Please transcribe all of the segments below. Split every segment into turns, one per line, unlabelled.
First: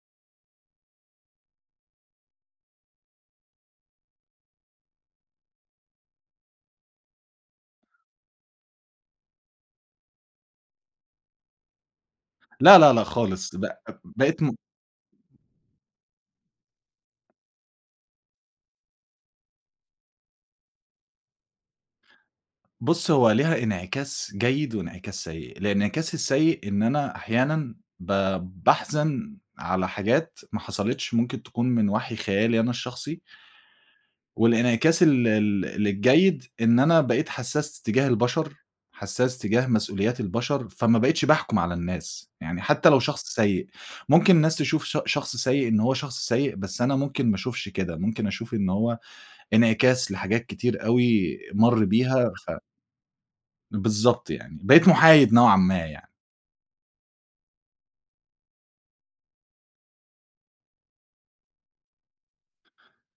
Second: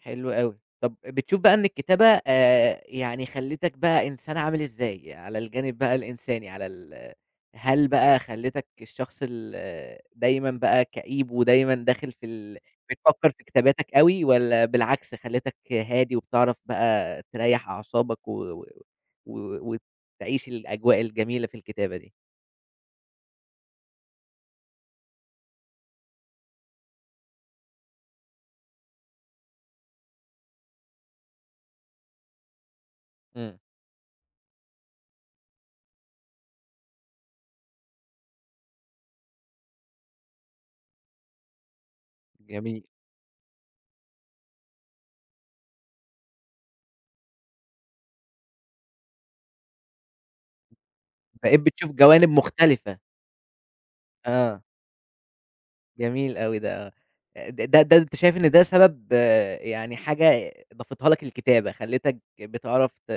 حلو أوي. طَب بتشوف بَقى إن الكتابة آآ، يعني خَلِّتَك بَقى إنسان عامل إزاي؟ على الجانب بَقى الإنساني، على ال هل بَقى خَلِّتَك الشخص ال دايمًا بَقى كئيب ودايمًا داخل في ال
لا، لا، لا
بتفكر في
خالص ب
كتاباتك أوي؟
بقيت م
والّا بالعكس خَلِّتَك هادي وبِتِعرَف بَقى تِرَيَّح أعصابك و و و وتعيش الأجواء الجميلة في الكتابة دي؟
بُص، هو ليها إنعكاس جيد وإنعكاس سيئ. الإنعكاس السيئ إن أنا أحيانًا ب باحزن على حاجات محصلتش ممكن تكون من وحي خيالي أنا الشخصي
إمم.
والإنعكاس ال ال الجيد إن أنا بقيت حسّاس تجاه البشر، حسّاس تجاه مسؤوليات البشر، فما بقيتش باحكُم على الناس. يعني
جميل.
حتى لو شخص سيئ، ممكن الناس تشوف ش شخص سيئ إن هو شخص سيئ، بس أنا ممكن ما اشوفش كده، ممكن أشوف إن هو إنعكاس لحاجات كتير أوي
بقيت
مَر
بتشوف جوانب
بيها، ف
مختلفة.
بالضبط يعني،
آه.
بقيت محايد نوعًا ما يعني.
جميل أوي ده، آه. د د ده أنت شايف إن ده سبب آآ، يعني حاجة ضافتها لك الكتابة، خَلِّتَك بِتِعرَف ت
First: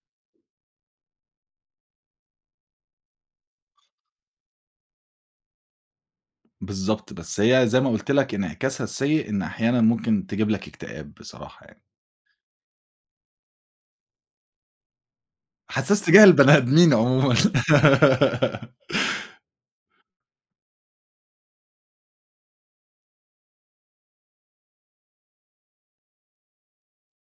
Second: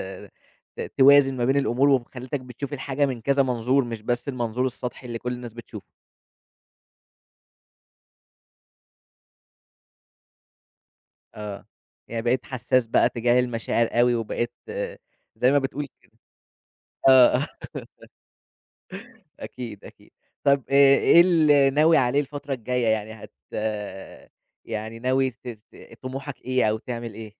ت توازن ما بين الأمور وخِلِّتَك بتشوف الحاجة من كذا منظور، مش بس المنظور السطحي اللي كل الناس بتشوفه.
بالضبط، بس هي زي ما قُلت لك إنعكاسها السيئ إن أحيانًا ممكن تجيب لك إكتئاب بصراحة
آه،
يعني.
يعني بقيت حساس بَقى تجاه المشاعر أوي وبقيت زي ما بتقول
حسّاس
كده
تجاه البني آدمين عمومًا.
آه. أكيد، أكيد، طَب آآ، إيه اللي ناوي عليه الفترة الجاية؟ يعني هت يعني ناوي ت ت طموحك إيه أو تعمل إيه؟